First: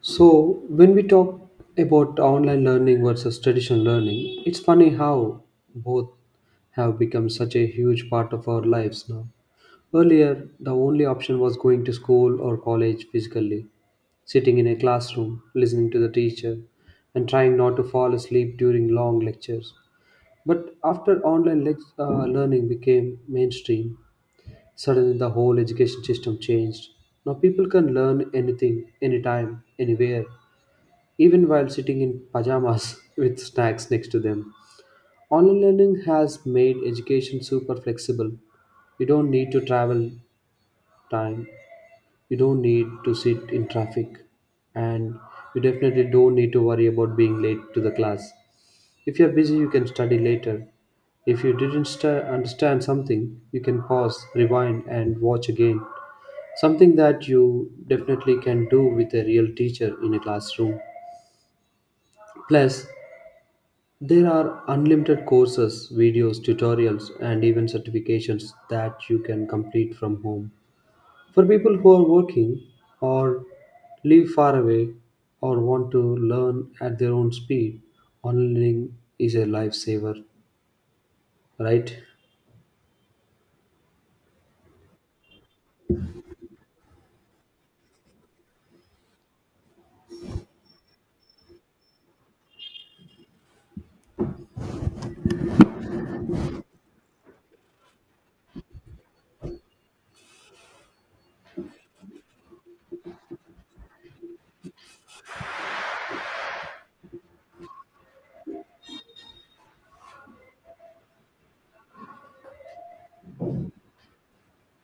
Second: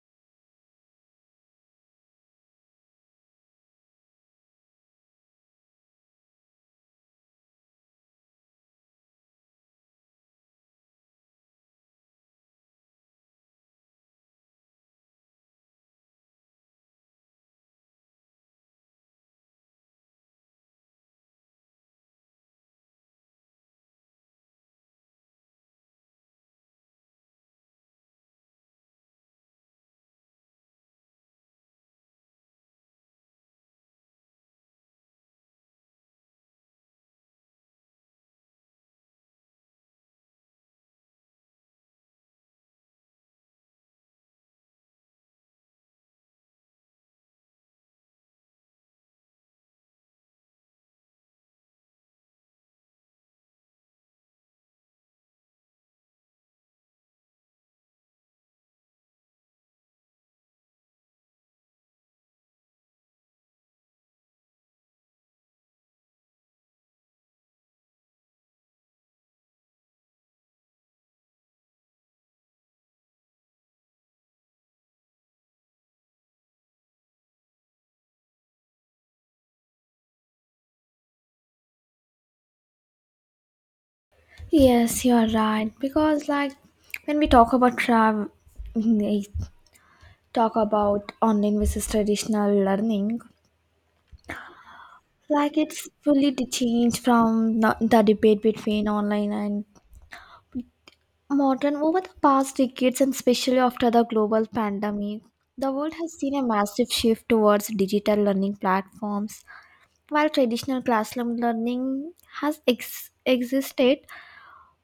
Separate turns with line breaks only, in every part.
So, when we talk about online learning versus traditional learning, it's funny how both have become such a huge part of our lives now. Earlier, the only option was going to school or college physically, sitting in a classroom, listening to the teacher, and trying not to fall asleep during long lectures. But after learning became mainstream, suddenly the whole education system changed. Now people can learn anything, anytime, anywhere, even while sitting in pajamas with snacks next to them. Online learning has made education super flexible. You don't need to travel time, you don't need to sit in traffic, and you definitely don't need to worry about being late to the class. If you're busy, you can study later. If you didn't st- understand something, you can pause, rewind, and watch again. Something that you definitely can do with a real teacher in a classroom. Plus, there are unlimited courses, videos, tutorials, and even certifications that you can complete from home. For people who are working or live far away or want to learn at their own speed, online is a lifesaver, right?
Yes, you are right. Because, when we talk about travel, we talk about online versus traditional learning, it's changed from the debate between online and modern over the past decades, and especially after the global pandemic. The world has seen a massive shift towards digital learning platforms, while traditional classroom learning has ex- existed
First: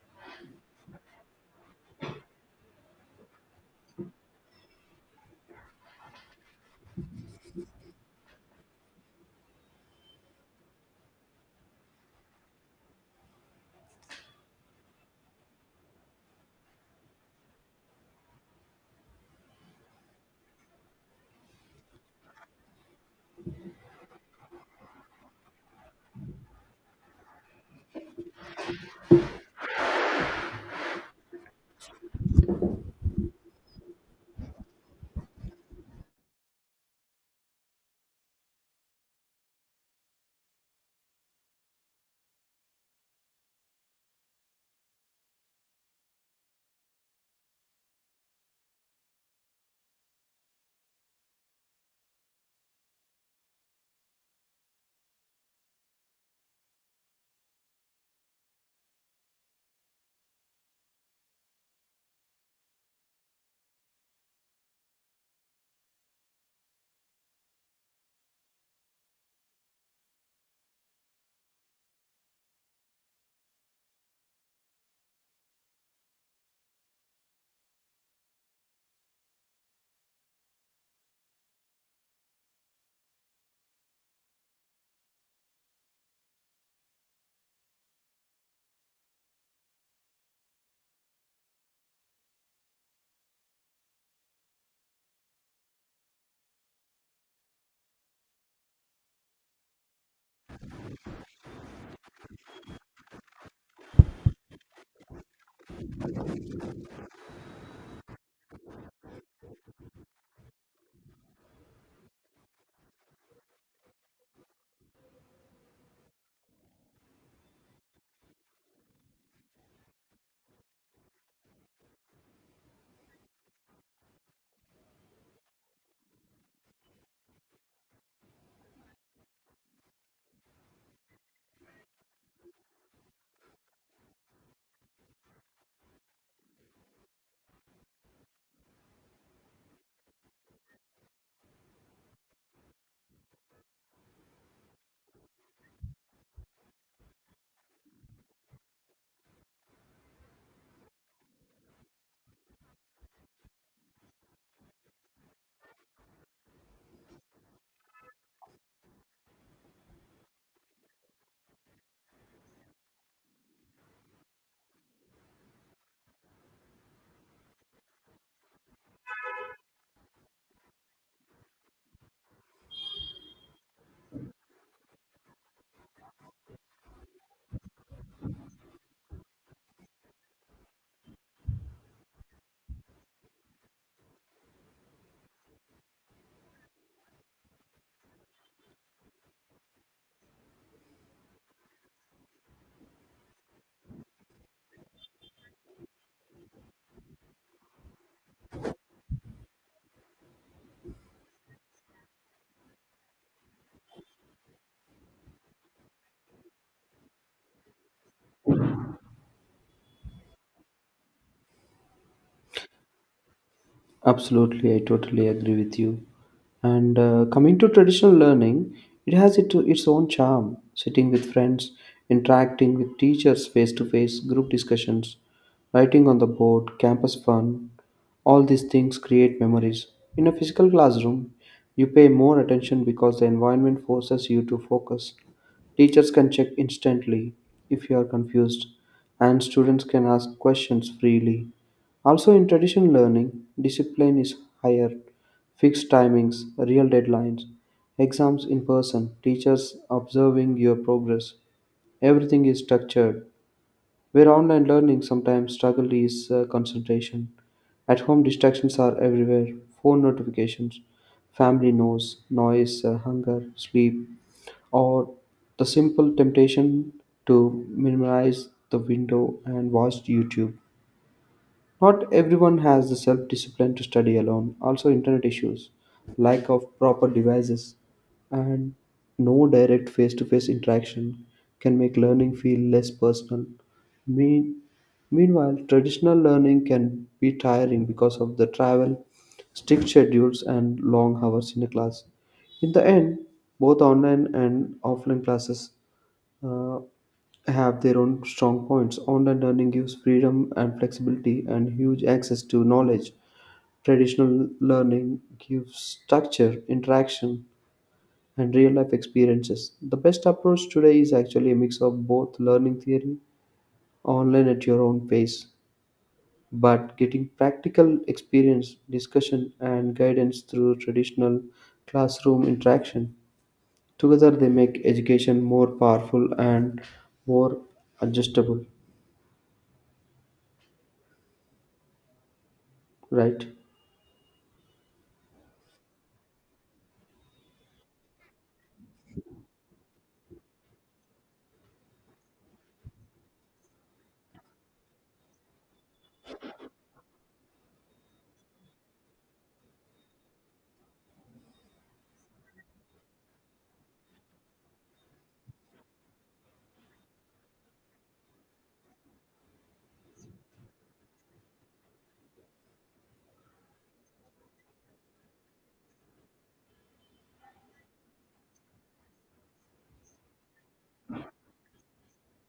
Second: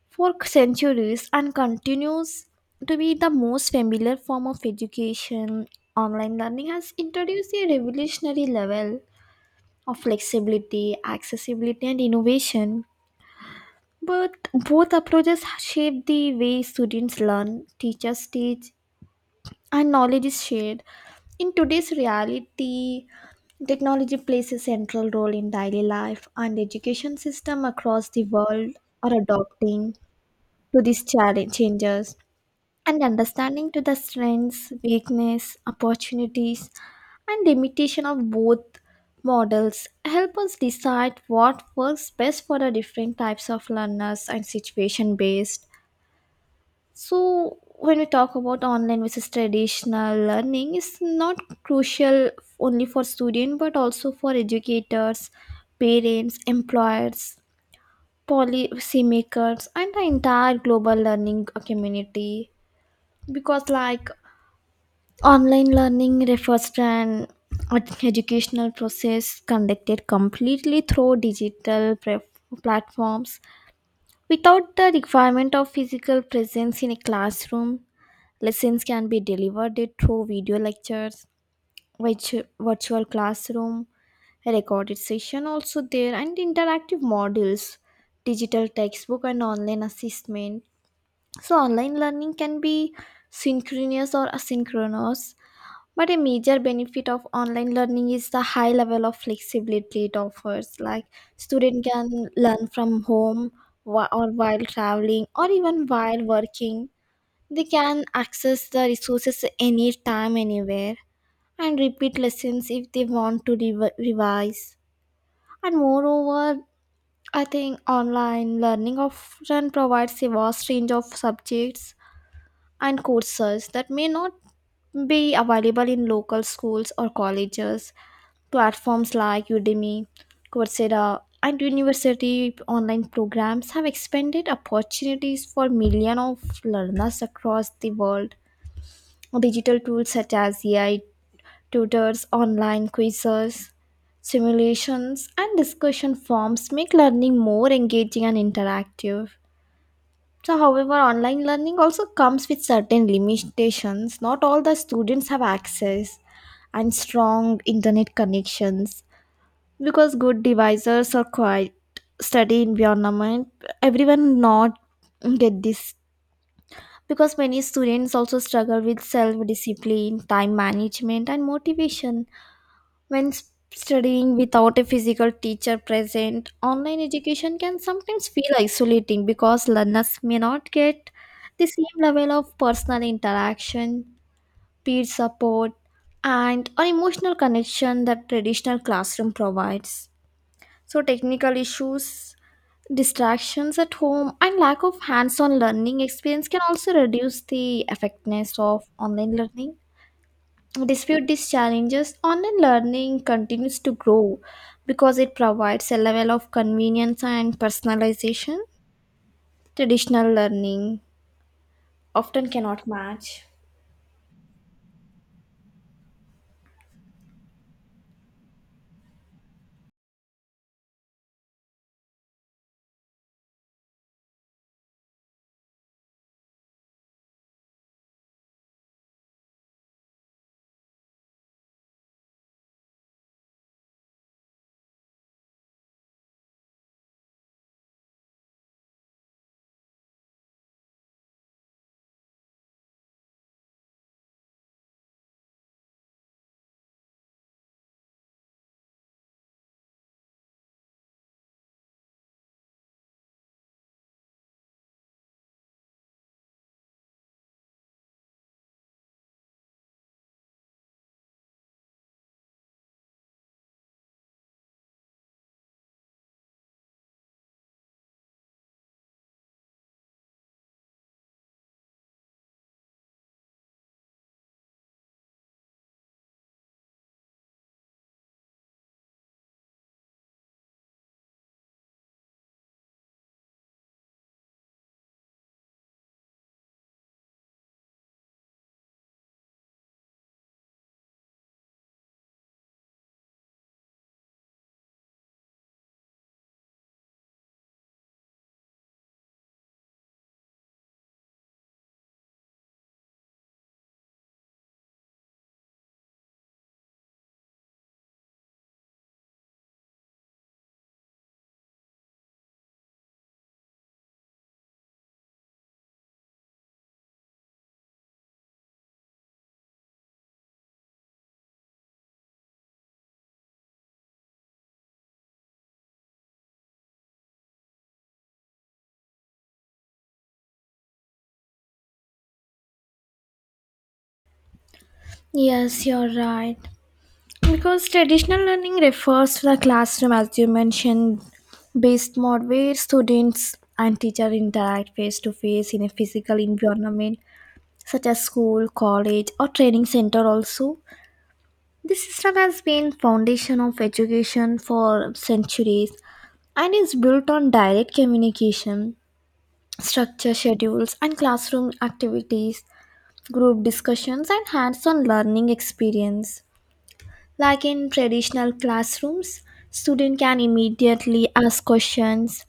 for centuries and continues to be the most familiar form of education. Online learning has introduced a revolutionary level of flexibility, accessibility, and innovation. But both approaches shape the way students learn, teachers teach, and knowledge is shared. In today's reality, technology plays a central role in daily life, and education system across the world are adopting to these changes. And understanding to the strengths, weakness, opportunities, and limitation of both models help us decide what works best for the different types of learners and situation based. So when we talk about online versus traditional learning, it's not crucial only for students, but also for educators, parents, employers, policymakers, and the entire global learning community. Because, online learning refers to an educational process conducted completely through platforms without the requirement of physical presence in a classroom. Lessons can be delivered through video lectures, virtual classroom, a recorded session also there, and interactive modules, digital textbook, and online assessment. So, online learning can be synchronous or asynchronous, but a major benefit of online learning is the high level of flexibility it offers. Like, student can learn from home, or while traveling or even while working. They can access the resources anytime, anywhere, and repeat lessons if they want to revise. And moreover, I think online learning often provides a vast range of subjects and courses that may not be available in local schools or colleges. Platforms like Udemy, Coursera, and university online programs have expanded opportunities for millions of learners across the world. Digital tools such as AI tutors, online quizzes, simulations, and discussion forums make learning more engaging and interactive. So, however, online learning also comes with certain limitations. Not all the students have access and strong internet connections, because good divisors are quite study environment, everyone not get this, because many students also struggle with self discipline, time management, and motivation. when s- studying without a physical teacher present, online education can sometimes feel isolating, because learners may not get the same level of personal interaction, peer support, and or emotional connection that traditional classroom provides. So, technical issues, distractions at home, and lack of hands on learning experience can also reduce the effectiveness of online learning. Despite these challenges, online learning continues to grow because it provides a level of convenience and personalization traditional learning often cannot match.
Absolutely, I totally agree with you. And coming to traditional learning, its own charm. Sitting with friends, interacting with teachers face to face, group discussions, writing on the board, campus fun, all these things create memories. In a physical classroom, you pay more attention because the environment forces you to focus. Teachers can check instantly if you are confused, and students can ask questions freely. Also, in traditional learning, discipline is higher, fixed timings, real deadlines, exams in person, teachers observing your progress. Everything is structured. Where online learning sometimes struggle is concentration. At home, distractions are everywhere: phone notifications, family noise, hunger, sleep, or the simple temptation to minimize the window and watch YouTube. Not everyone has the self discipline to study alone. Also, internet issues, lack of proper devices, and no direct face to face interaction can make learning feel less personal. Mean, Meanwhile, traditional learning can be tiring because of the travel, strict schedules, and long hours in a class. In the end, both online and offline classes uh, have their own strong points. Online learning gives freedom and flexibility and huge access to knowledge. Traditional learning gives structure, interaction, and real life experiences. The best approach today is actually a mix of both: learning theory online at your own pace, but getting practical experience, discussion, and guidance through traditional classroom interaction. Together, they make education more powerful and more adjustable, right?
Yes, you're right. Because traditional learning refers to the classroom, as you mentioned, based mode where students and teacher interact face to face in a physical environment such as school, college, or training center. Also, this system has been foundation of education for centuries and is built on direct communication, structure schedules, and classroom activities, group discussions, and hands-on learning experience. Like, in traditional classrooms, student can immediately ask questions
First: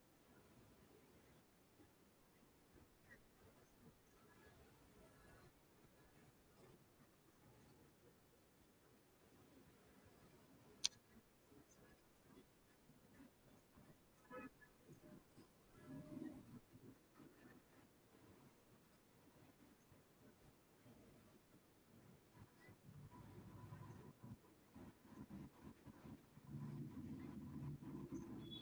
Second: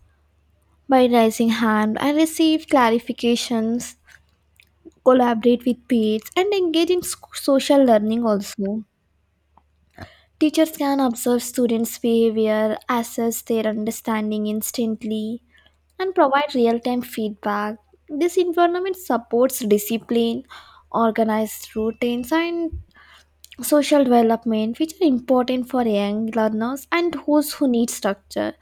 by raising hand and receive clarifications, collaborate with peers, and engage in social learning also. Teachers can observe students' behavior, assess their understanding instantly, and provide real time feedback. This environment supports discipline, organized routines, and social development, which are important for young learners and those who need structure.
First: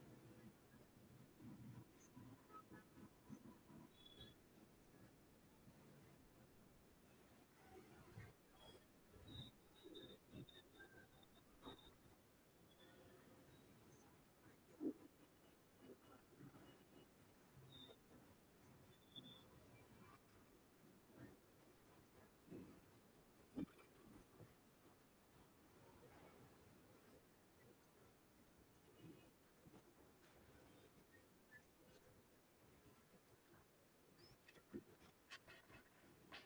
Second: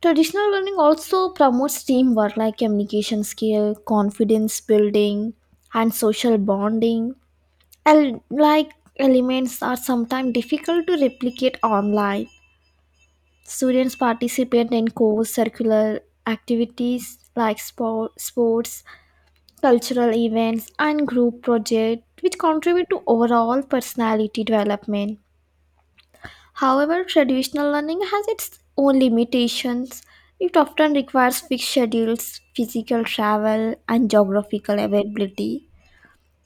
Traditional learning also promotes teamwork, like communication skill, confidence building, and social bonding, and like elements are sometimes difficult to replicate online. Students participate in course circular activities like sports, cultural events, and group projects, which contribute to overall personality development. However, traditional learning has its own limitations. It often requires fixed schedules, physical travel, and geographical availability,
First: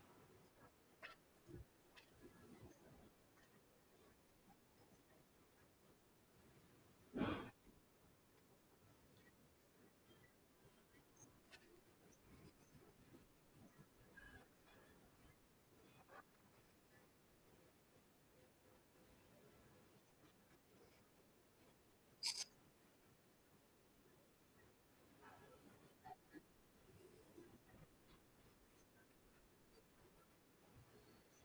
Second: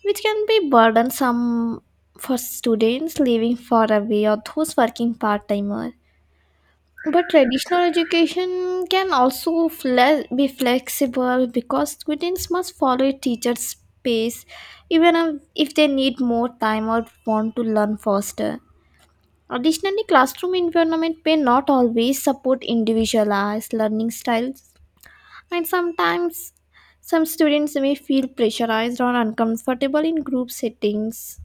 which can be burdensome for students living far away or those working part timer. But traditional education can also be flexible, because students must follow a teacher's pace even if they need more time or want to learn faster. Additionally, classroom environment may not always support individualized learning styles, and sometimes some students may feel pressurized or uncomfortable in group settings.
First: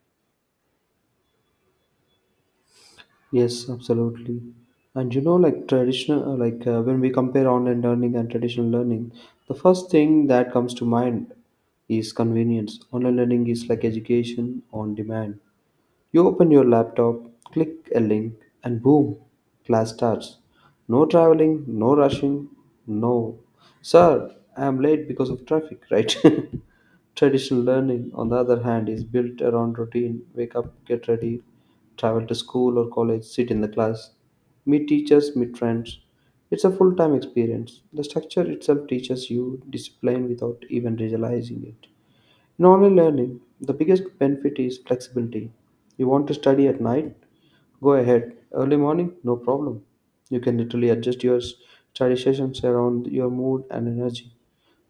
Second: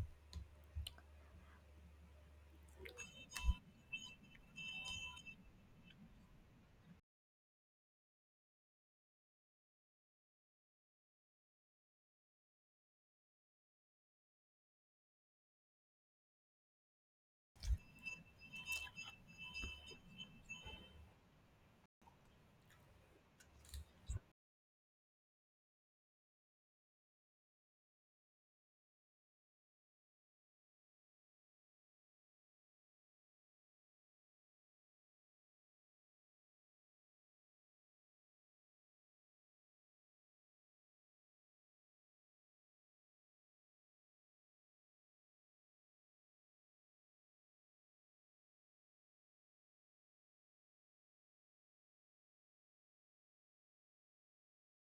Yes, absolutely. And you know, like traditional, like when we compare online learning and traditional learning, the first thing that comes to mind is convenience. Online learning is like education on demand. You open your laptop, click a link, and boom, class starts. No traveling, no rushing, no. Sir, I am late because of traffic, right? Traditional learning, on the other hand, is built around routine: wake up, get ready, travel to school or college, sit in the class, meet teachers, meet friends. It's a full time experience. The structure itself teaches you discipline without even realizing it. In online learning, the biggest benefit is flexibility. You want to study at night? Go ahead. Early morning? No problem. You can literally adjust your study sessions around your mood and energy.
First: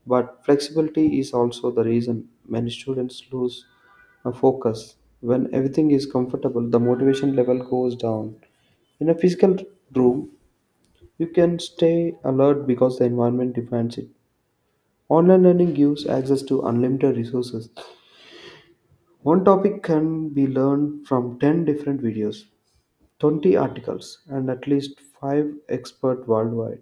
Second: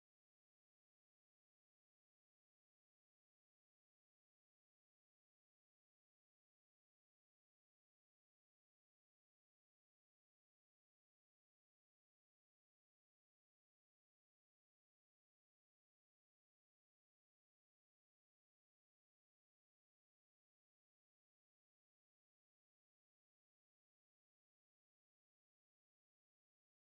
But flexibility is also the reason many students lose a focus. When everything is comfortable, the motivation level goes down. In a physical room, you can stay alert because the environment defines it. Online learning gives access to unlimited resources. One topic can be learned from 10 different videos, 20 articles, and at least 5 experts worldwide.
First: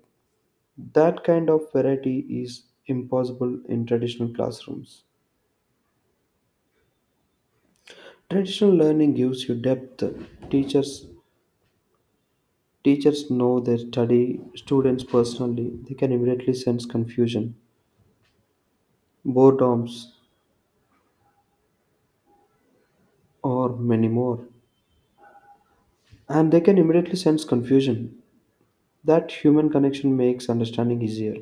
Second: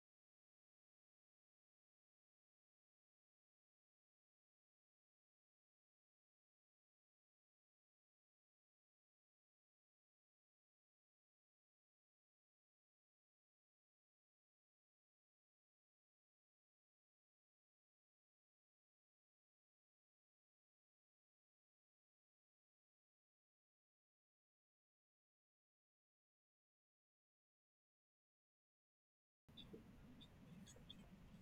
That kind of variety is impossible in traditional classrooms. Traditional learning gives you depth. Teachers teachers know their study students personally. They can immediately sense confusion, boredoms, or many more. And they can immediately sense confusion. That human connection makes understanding easier.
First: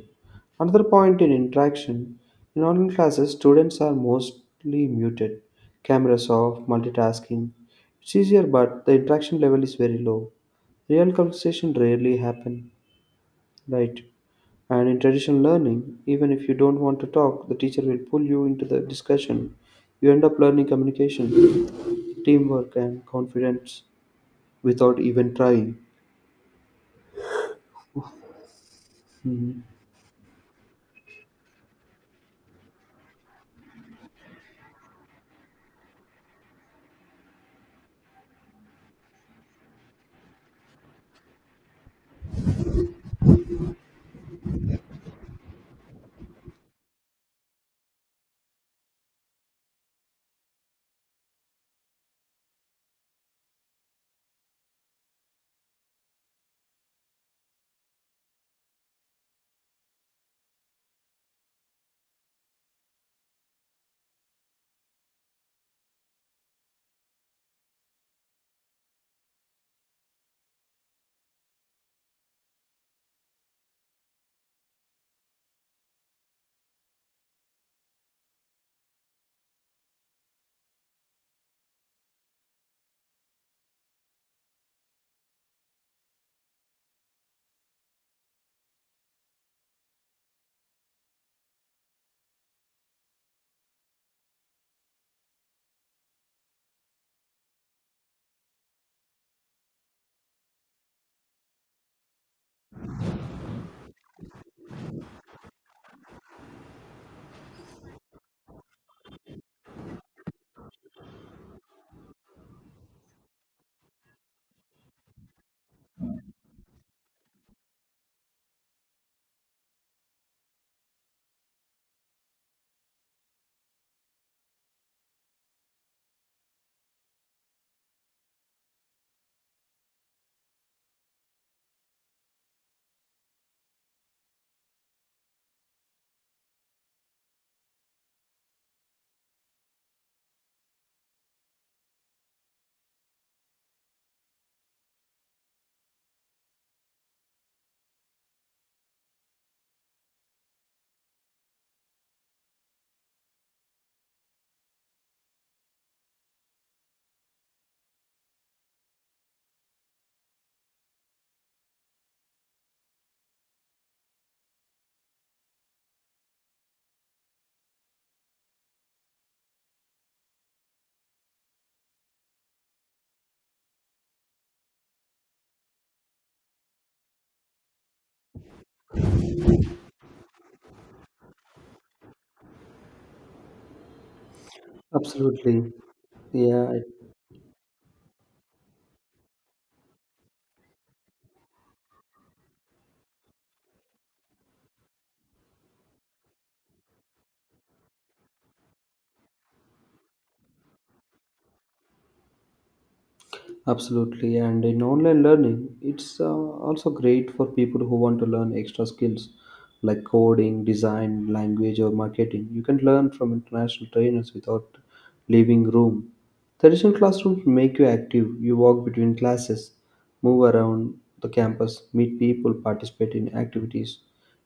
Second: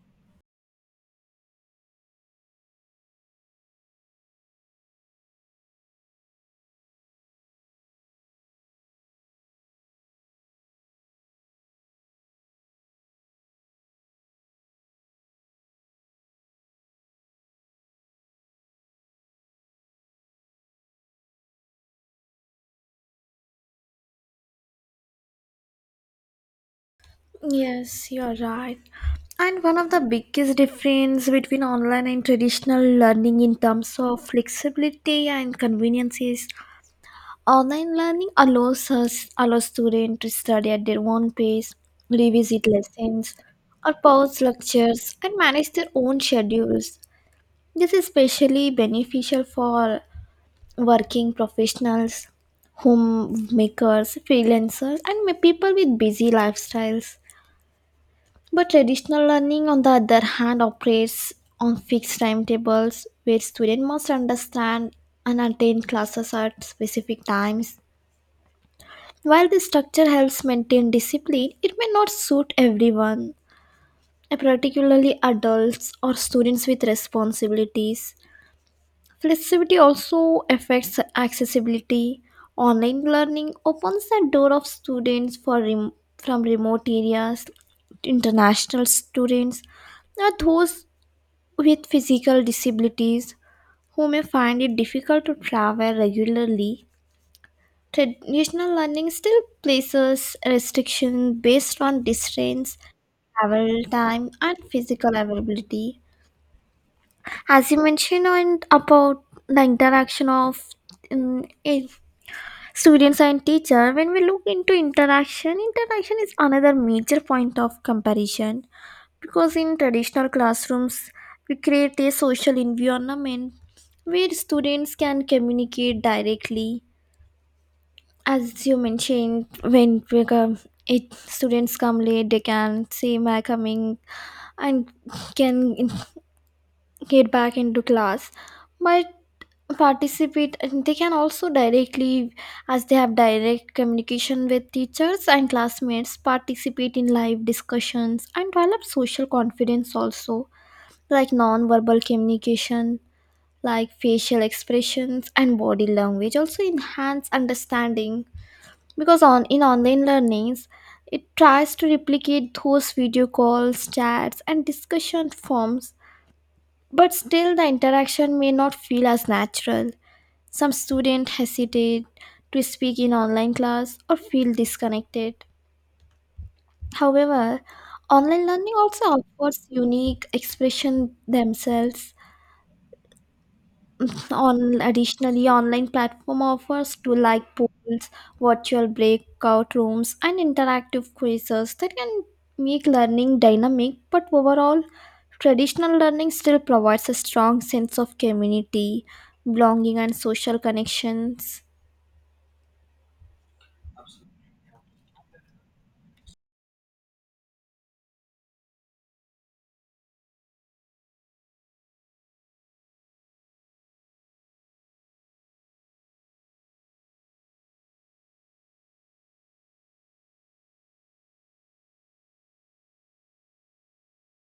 Another point in interaction: in online classes, students are mostly muted, cameras off, multitasking. It's easier, but the interaction level is very low. Real conversation rarely happen, right? And in traditional learning, even if you don't want to talk, the teacher will pull you into the discussion. You end up learning communication, teamwork, and confidence without even trying.
Yes, you're right. And one of the biggest difference between online and traditional learning in terms of flexibility and convenience is, online learning allows students to study at their own pace, revisit lessons, or pause lectures and manage their own schedules. This is especially beneficial for working professionals, homemakers, freelancers, and people with busy lifestyles. But traditional learning, on the other hand, operates on fixed timetables where students must understand and attend classes at specific times. While this structure helps maintain discipline, it may not suit everyone, and particularly adults or students with responsibilities. Flexibility also affects accessibility. Online learning opens the door of students for from remote areas, international students, or those with physical disabilities who may find it difficult to travel regularly. Traditional learning still places restrictions based on distance, travel time, and physical availability. As you mentioned on, about the interaction of um, eh, students and teacher, when we look into interaction, interaction is another major point of comparison, because in traditional classrooms, we create a social environment where students can communicate directly. As you mentioned, when we come, it students come late, they can say my coming and can get back into class, but participate, and they can also directly, as they have direct communication with teachers and classmates, participate in live discussions and develop social confidence also. Like non-verbal communication, like facial expressions and body language, also enhance understanding, because on in online learnings, it tries to replicate those video calls, chats, and discussion forms, but still the interaction may not feel as natural. Some students hesitate to speak in online class or feel disconnected. However, online learning also offers unique expression themselves. On additionally,
Absolutely.
online platform
Yeah, I
offers to like polls, virtual breakout rooms, and interactive quizzes that can make learning dynamic. But overall, traditional learning still provides a strong sense of community, belonging, and social connections.
absolutely, and in online learning, it's also great for people who want to learn extra skills like coding, design, language, or marketing. You can learn from international trainers without leaving room. Traditional classrooms make you active. You walk between classes, move around the campus, meet people, participate in activities.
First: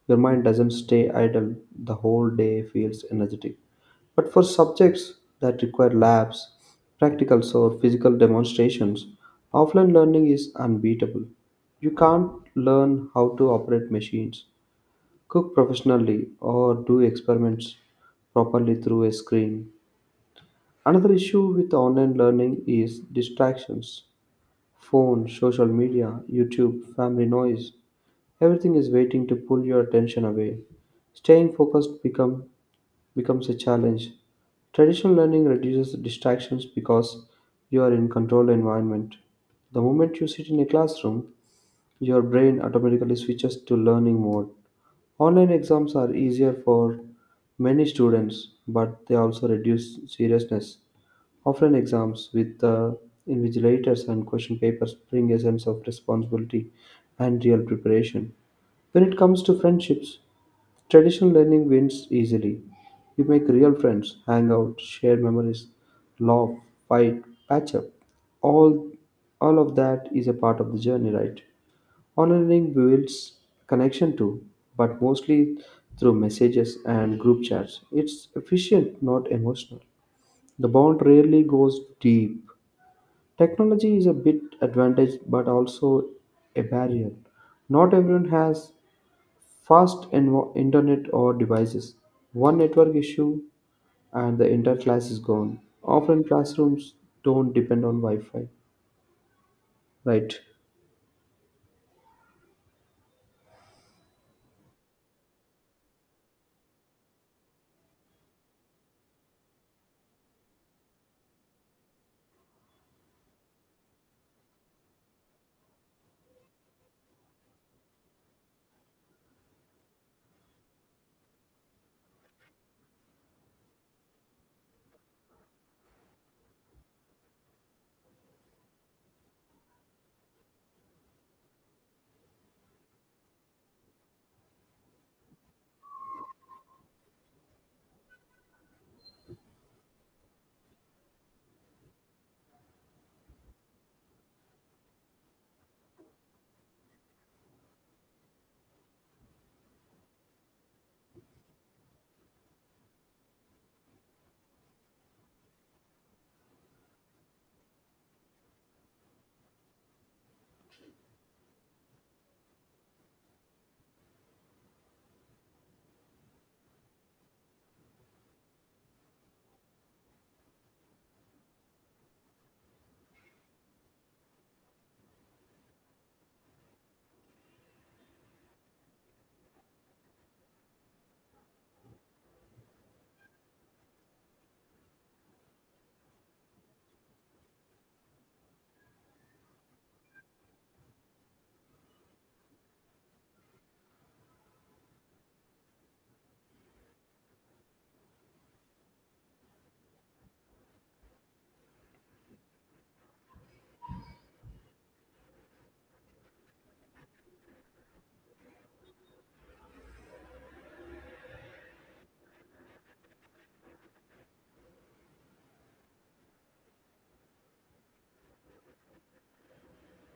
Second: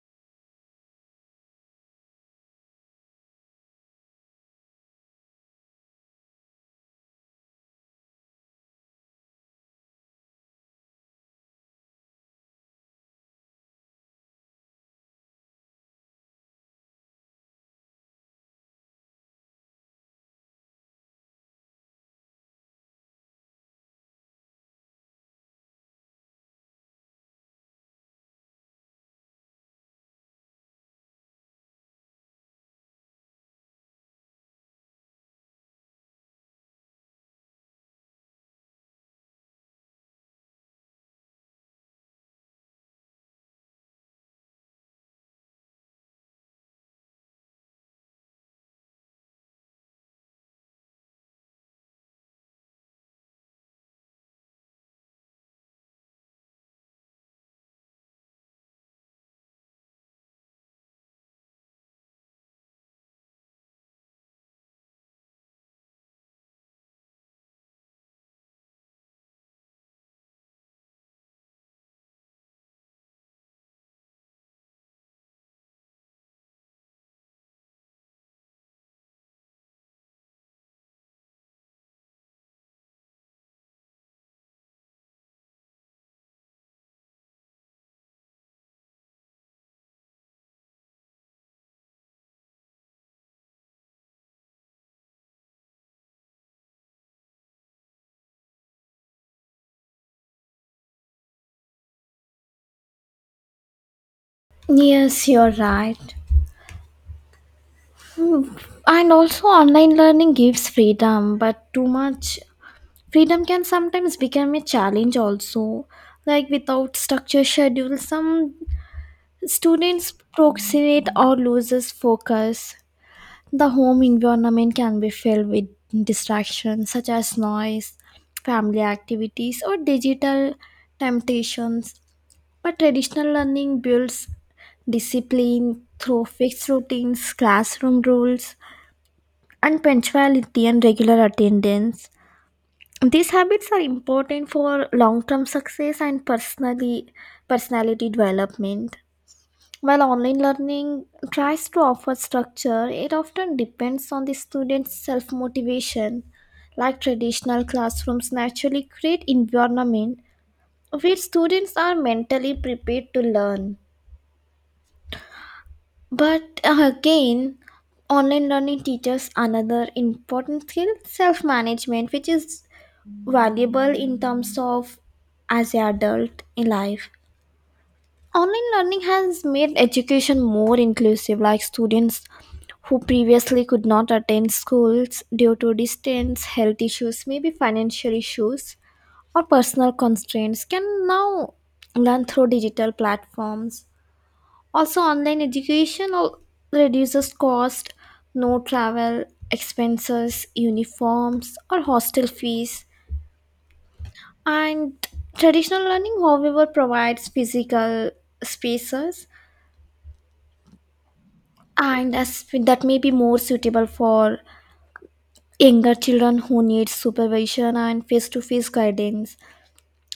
Your mind doesn't stay idle. The whole day feels energetic. But for subjects that require labs, practicals, or physical demonstrations, offline learning is unbeatable. You can't learn how to operate machines, cook professionally, or do experiments properly through a screen. Another issue with online learning is distractions. Phone, social media, YouTube, family noise. Everything is waiting to pull your attention away. Staying focused becomes a challenge. Traditional learning reduces distractions because you are in controlled environment. The moment you sit in a classroom, your brain automatically switches to learning mode. Online exams are easier for many students, but they also reduce seriousness. Offline exams with invigilators and question papers bring a sense of responsibility and real preparation. When it comes to friendships, traditional learning wins easily. You make real friends, hang out, share memories, laugh, fight, patch up. All all of that is a part of the journey, right? Online learning builds connection too, but mostly through messages and group chats. It's efficient, not emotional. The bond rarely goes deep. Technology is a bit advantage but also a barrier. Not everyone has internet or devices. One network issue and the entire class is gone. Often classrooms don't depend on Wi Fi, right?
Yes, you're right. Hmm. And also, online learning gives freedom, but too much freedom can sometimes become a challenge, also. Like, without structured schedule, some students procrastinate or loses focus. The home environment can be filled with distractions such as noise, family activities, or digital temptations. But traditional learning builds discipline through fixed routines, classroom rules, and punctuality and regular attendance. These habits are important for long-term success and personally personality development. While online learning tries to offer structure, it often depends on the student's self motivation. Like traditional classrooms naturally create environment where students are mentally prepared to learn. But again, online learning teaches another important skill, self management, which is valuable in terms of as an adult in life. Online learning has made education more inclusive, like students who previously could not attend schools due to distance, health issues, maybe financial issues, or personal constraints, can now learn through digital platforms. Also, online reduces cost, no travel expenses, uniforms, or hostel fees. And traditional learning, however, provides physical spaces, and as that may be more suitable for younger children who need supervision and face-to-face guidance.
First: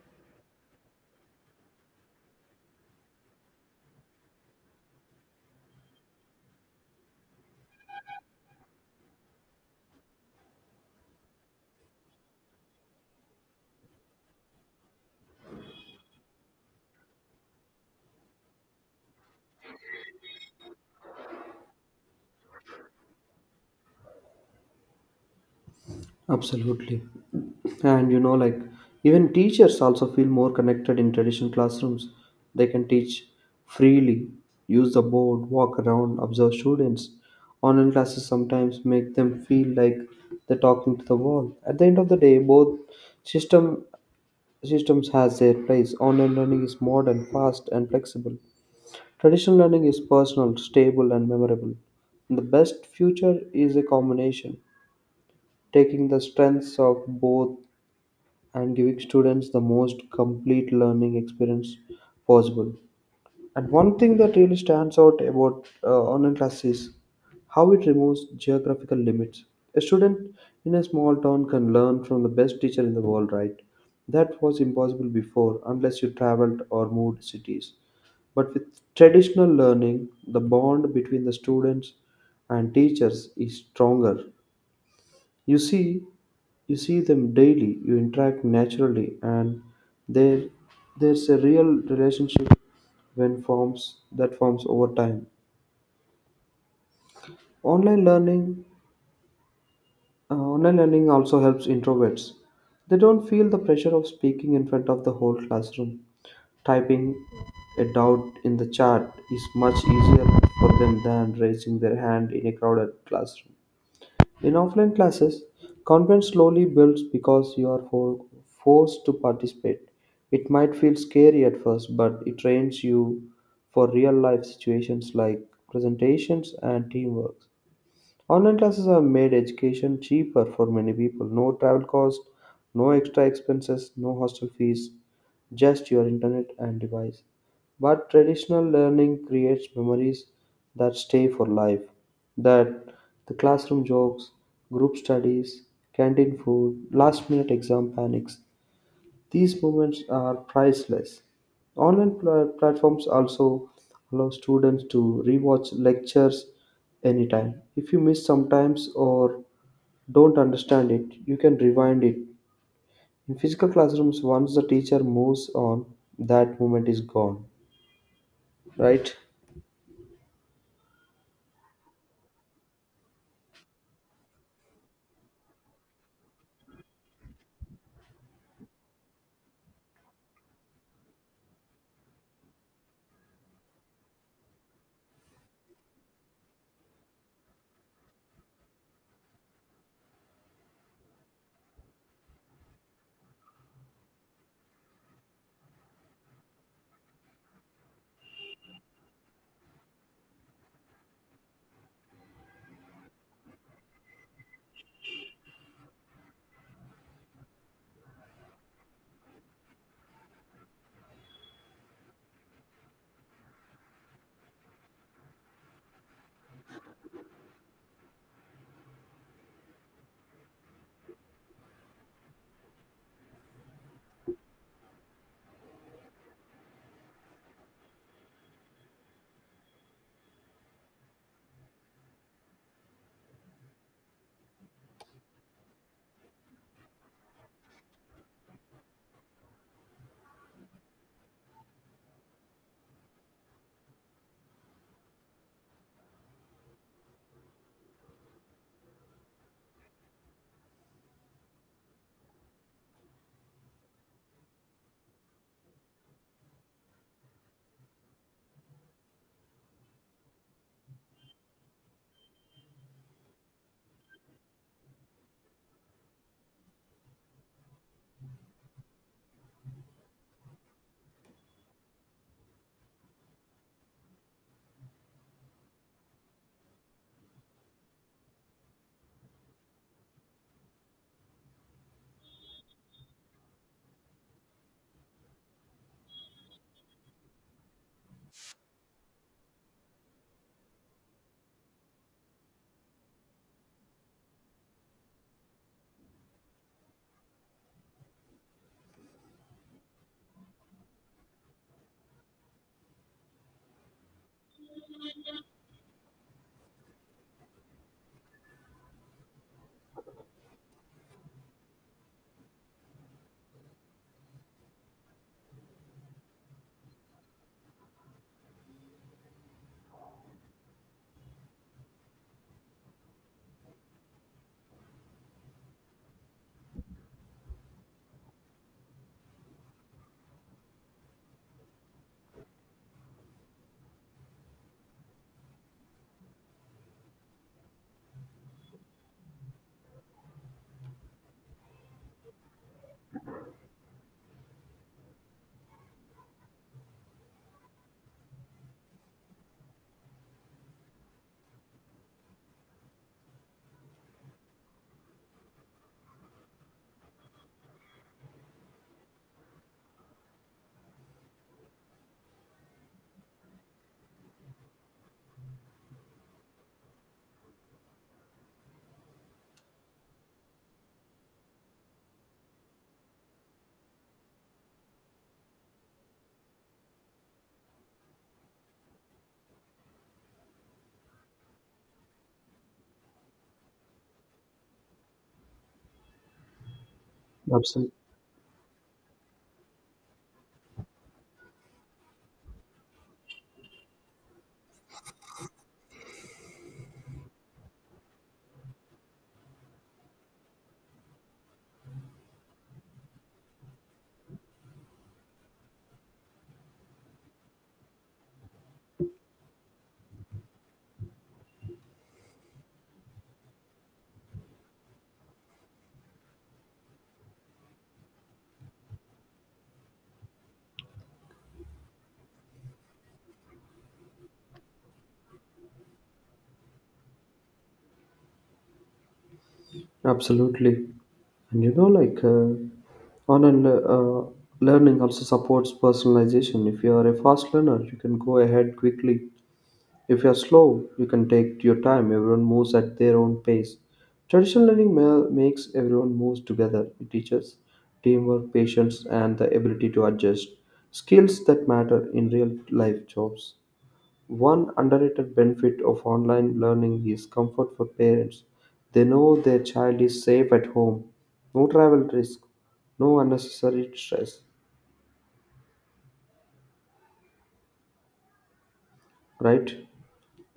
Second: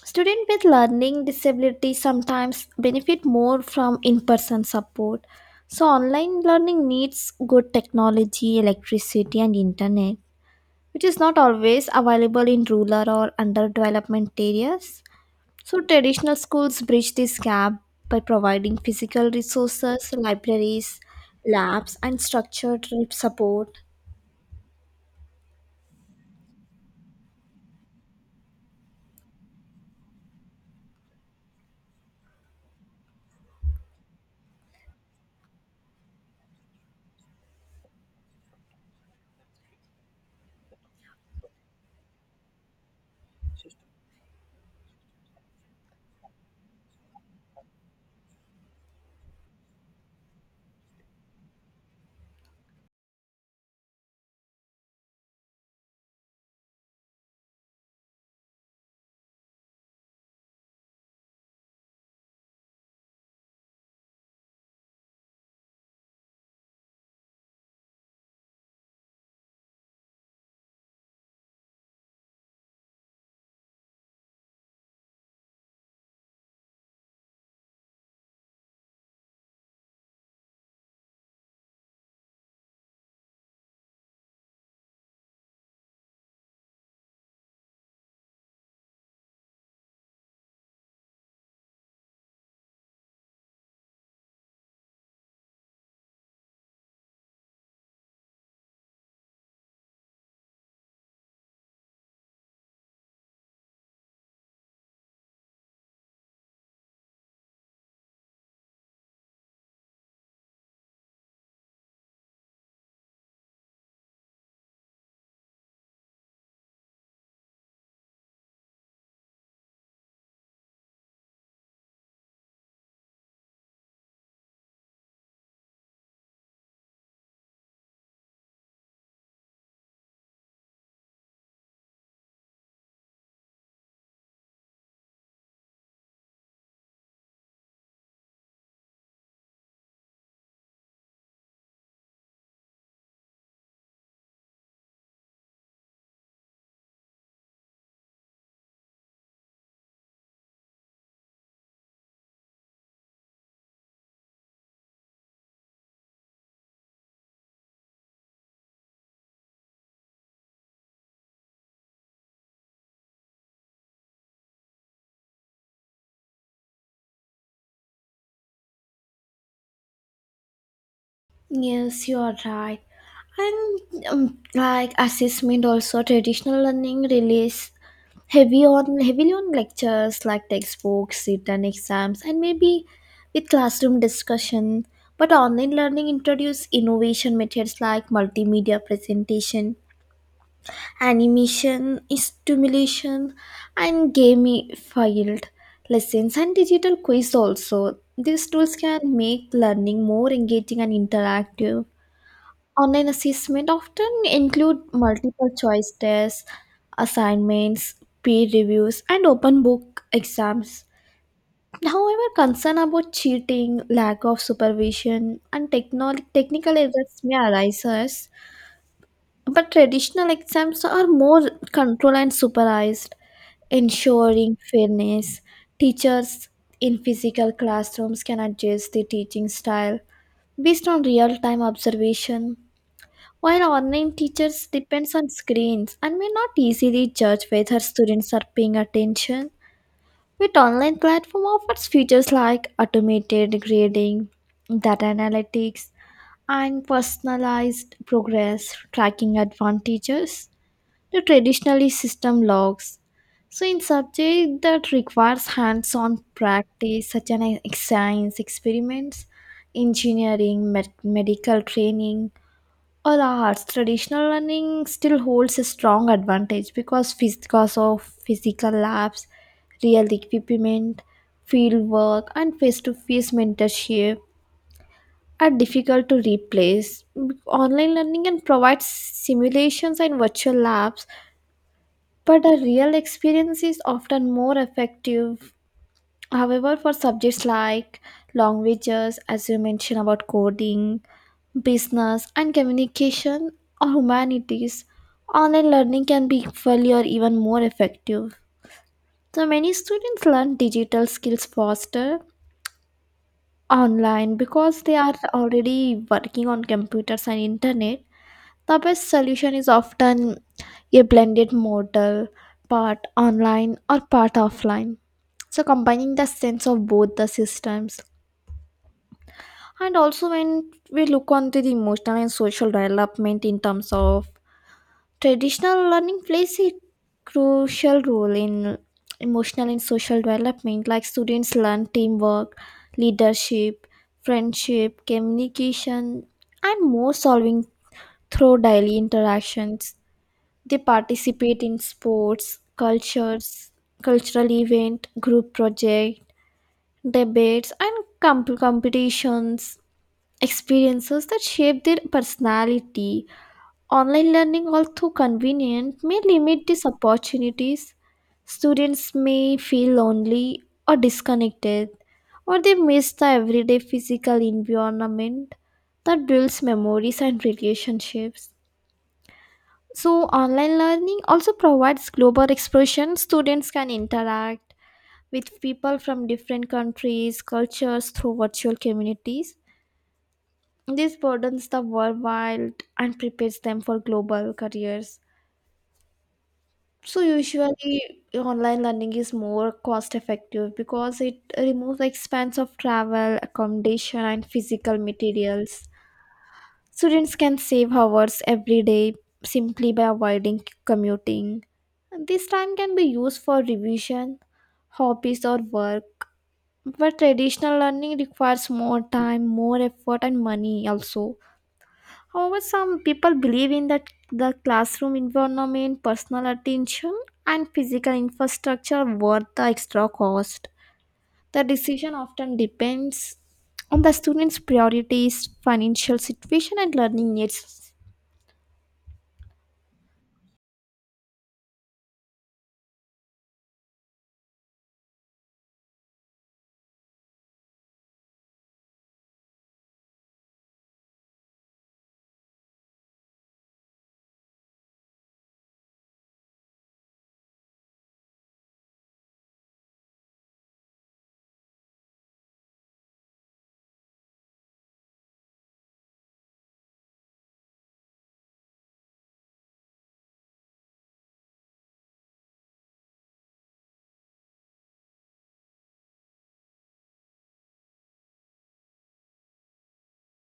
Students with learning disabilities sometimes benefit more from in-person support. So online learning needs good technology, electricity, and internet, which is not always available in rural or underdevelopment areas. So traditional schools bridge this gap by providing physical resources, libraries, labs, and structured support.
Absolutely. And you know, like, even teachers also feel more connected in traditional classrooms. They can teach freely, use the board, walk around, observe students. Online classes sometimes make them feel like they're talking to the wall. At the end of the day, both system systems has their place. Online learning is modern, fast, and flexible. Traditional learning is personal, stable, and memorable. The best future is a combination, taking the strengths of both and giving students the most complete learning experience possible. And one thing that really stands out about online classes, is how it removes geographical limits. A student in a small town can learn from the best teacher in the world, right? That was impossible before unless you traveled or moved cities. But with traditional learning, the bond between the students and teachers is stronger. You see, you see them daily. You interact naturally, and there, there's a real relationship when forms that forms over time. Online learning, Online learning also helps introverts. They don't feel the pressure of speaking in front of the whole classroom. Typing a doubt in the chat is much easier for them than raising their hand in a crowded classroom. In offline classes, confidence slowly builds because you are forced to participate. It might feel scary at first, but it trains you for real life situations like presentations and teamwork. Online classes have made education cheaper for many people. No travel cost, no extra expenses, no hostel fees, just your internet and device. But traditional learning creates memories that stay for life. That the classroom jokes, group studies, canteen food, last minute exam panics. These moments are priceless. Platforms also allow students to rewatch lectures anytime. If you miss sometimes or don't understand it, you can rewind it. In physical classrooms, once the teacher moves on, that moment is gone, right?
Yes, you are right. And like assessment also, traditional learning release heavy on heavily on lectures like textbooks, written exams, and maybe with classroom discussion. But online learning introduce innovation methods like multimedia presentation, animation, stimulation, and gamified lessons and digital quiz also. These tools can make learning more engaging and interactive. Online assessment often include multiple choice tests, assignments, peer reviews, and open book exams. However, concern about cheating, lack of supervision, and technical errors may arise, but traditional exams are more controlled and supervised, ensuring fairness. Teachers in physical classrooms can adjust their teaching style based on real time observation, while online teachers depends on screens and may not easily judge whether students are paying attention, with online platform offers features like automated grading, data analytics, and personalized progress tracking advantages to traditionally system logs. So in subject that requires hands-on practice, such as science experiments, engineering, medical training, or arts, traditional learning still holds a strong advantage because because of physical labs, real equipment, field work, and face-to-face mentorship are difficult to replace. Online learning can provide simulations and virtual labs, but a real experience is often more effective. However, for subjects like languages, as you mentioned about coding, business and communication, or humanities, online learning can be equally or even more effective. So many students learn digital skills faster online because they are already working on computers and internet. The best solution is often a blended model, part online or part offline. So combining the sense of both the systems. And also when we look on to the emotional and social development in terms of, traditional learning plays a crucial role in emotional and social development, like students learn teamwork, leadership, friendship, communication, and more solving through daily interactions. They participate in cultures, cultural event, group project, debates, and competitions, experiences that shape their personality. Online learning, although convenient, may limit these opportunities. Students may feel lonely or disconnected, or they miss the everyday physical environment that builds memories and relationships. So, online learning also provides global expression. Students can interact with people from different countries, cultures through virtual communities. This broadens the worldwide and prepares them for global careers. So
Absolutely.
usually online learning is more cost effective, because it removes the expense of travel, accommodation, and physical materials. Students can save hours every day simply by avoiding commuting. And this time can be used for revision, hobbies, or work. But traditional learning requires more time, more effort, and money also. However, some people believe in that the classroom environment, personal attention, and physical infrastructure are worth the extra cost. The decision often depends on the student's priorities, financial situation, and learning needs.
Absolutely. And you know, learning also supports personalization. If you are a fast learner, you can go ahead quickly. If you're slow, you can take your time. Everyone moves at their own pace. Makes everyone moves together. It teaches teamwork, patience, and the ability to adjust. Skills that matter in real life jobs. One underrated benefit of online learning is comfort for parents. They know their child is safe at home. No travel risk, no unnecessary stress, right?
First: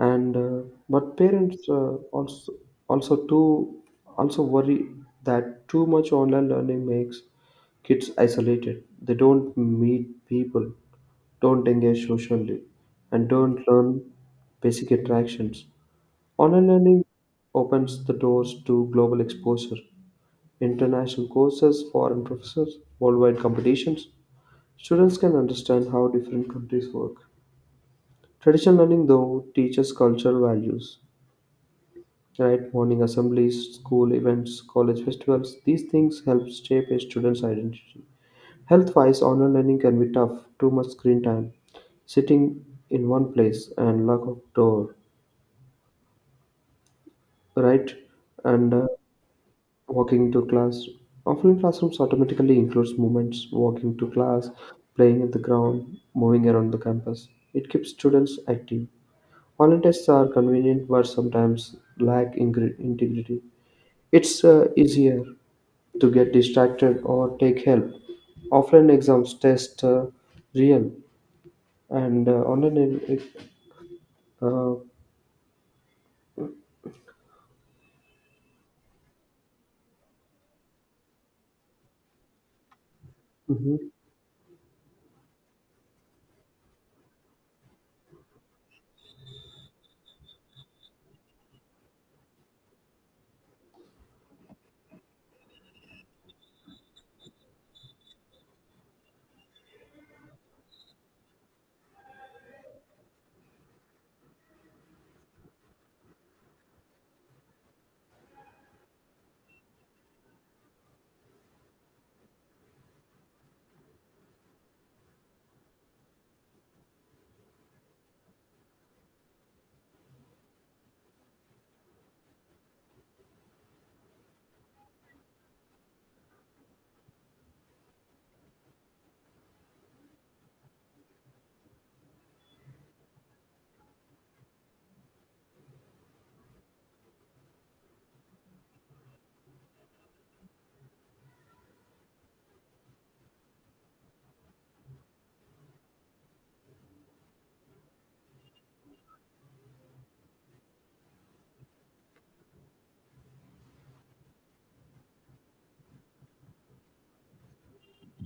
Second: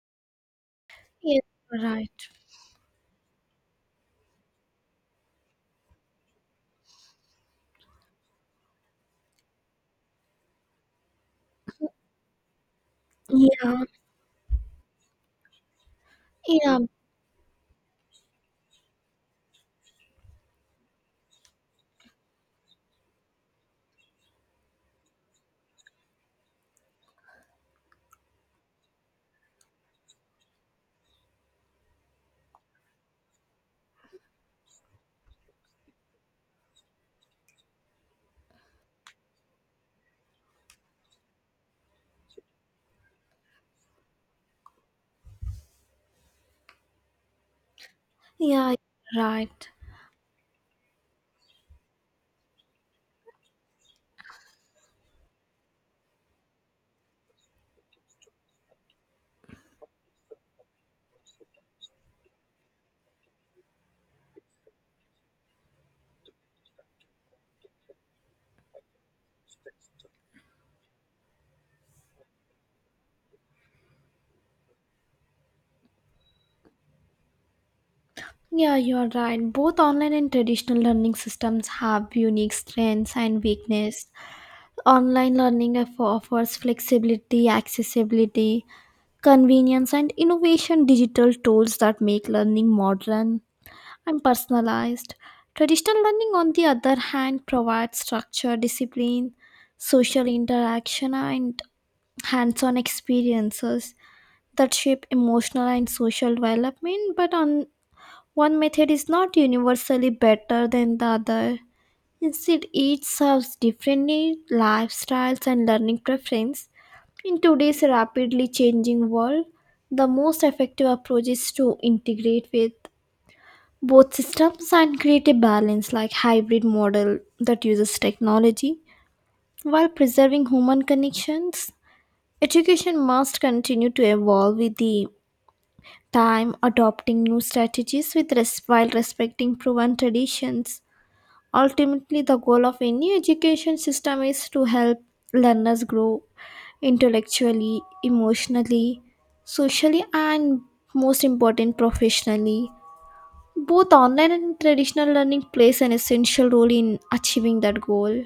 And but
Yes,
parents
right.
also also too also worry that too much online learning makes kids isolated, they don't meet people, don't engage socially, and don't
Yeah,
learn basic interactions. Online
yeah,
learning opens the doors to global exposure: international courses, foreign professors, worldwide competitions. Students can understand how different countries work. Traditional learning though teaches cultural values. Right, morning assemblies, school events, college festivals, these things help shape a student's identity. Health wise, online learning can be tough: too much screen time, sitting in one place, and lack of door, right? And
yeah, right.
walking to class. Offline classrooms automatically includes movements, walking to class, playing in the ground, moving around the campus. It keeps students active. Online tests are convenient but sometimes lack integrity. It's easier to get distracted or take help. Offline exams test real and uh, online. e- Uh,
Yeah, you're right. Both online and traditional learning systems have unique strengths and
mhm.
weaknesses. Online learning offers flexibility, accessibility, convenience, and innovation digital tools that make learning modern and personalized. Traditional learning, on the other hand, provides structure, discipline, social interaction, and hands on experiences that shape emotional and social development. But on, one method is not universally better than the other. Instead, each serves different needs, lifestyles, and learning preference. In today's rapidly changing world, the most effective approach is to integrate with both systems and create a balance like hybrid model that uses technology while preserving human connections. Education must continue to evolve with the time, adopting new strategies with while respecting proven traditions. Ultimately, the goal of any education system is to help learners grow intellectually, emotionally, socially, and most important, professionally. Both online and traditional learning plays an essential role in achieving that goal.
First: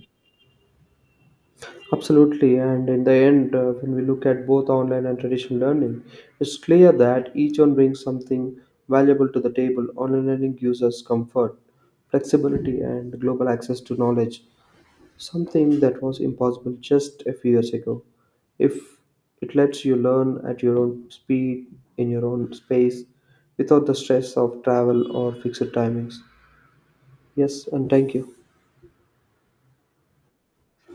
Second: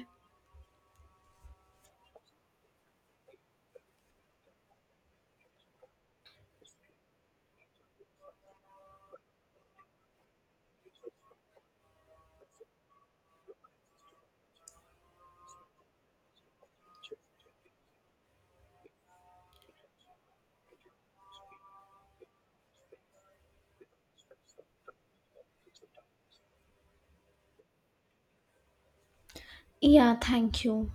Absolutely, and in the end, when we look at both online and traditional learning, it's clear that each one brings something valuable to the table. Online learning gives us comfort, flexibility, and global access to knowledge, something that was impossible just a few years ago. If it lets you learn at your own speed, in your own space, without the stress of travel or fixed timings. Yes, and thank you.
Yeah, thank you.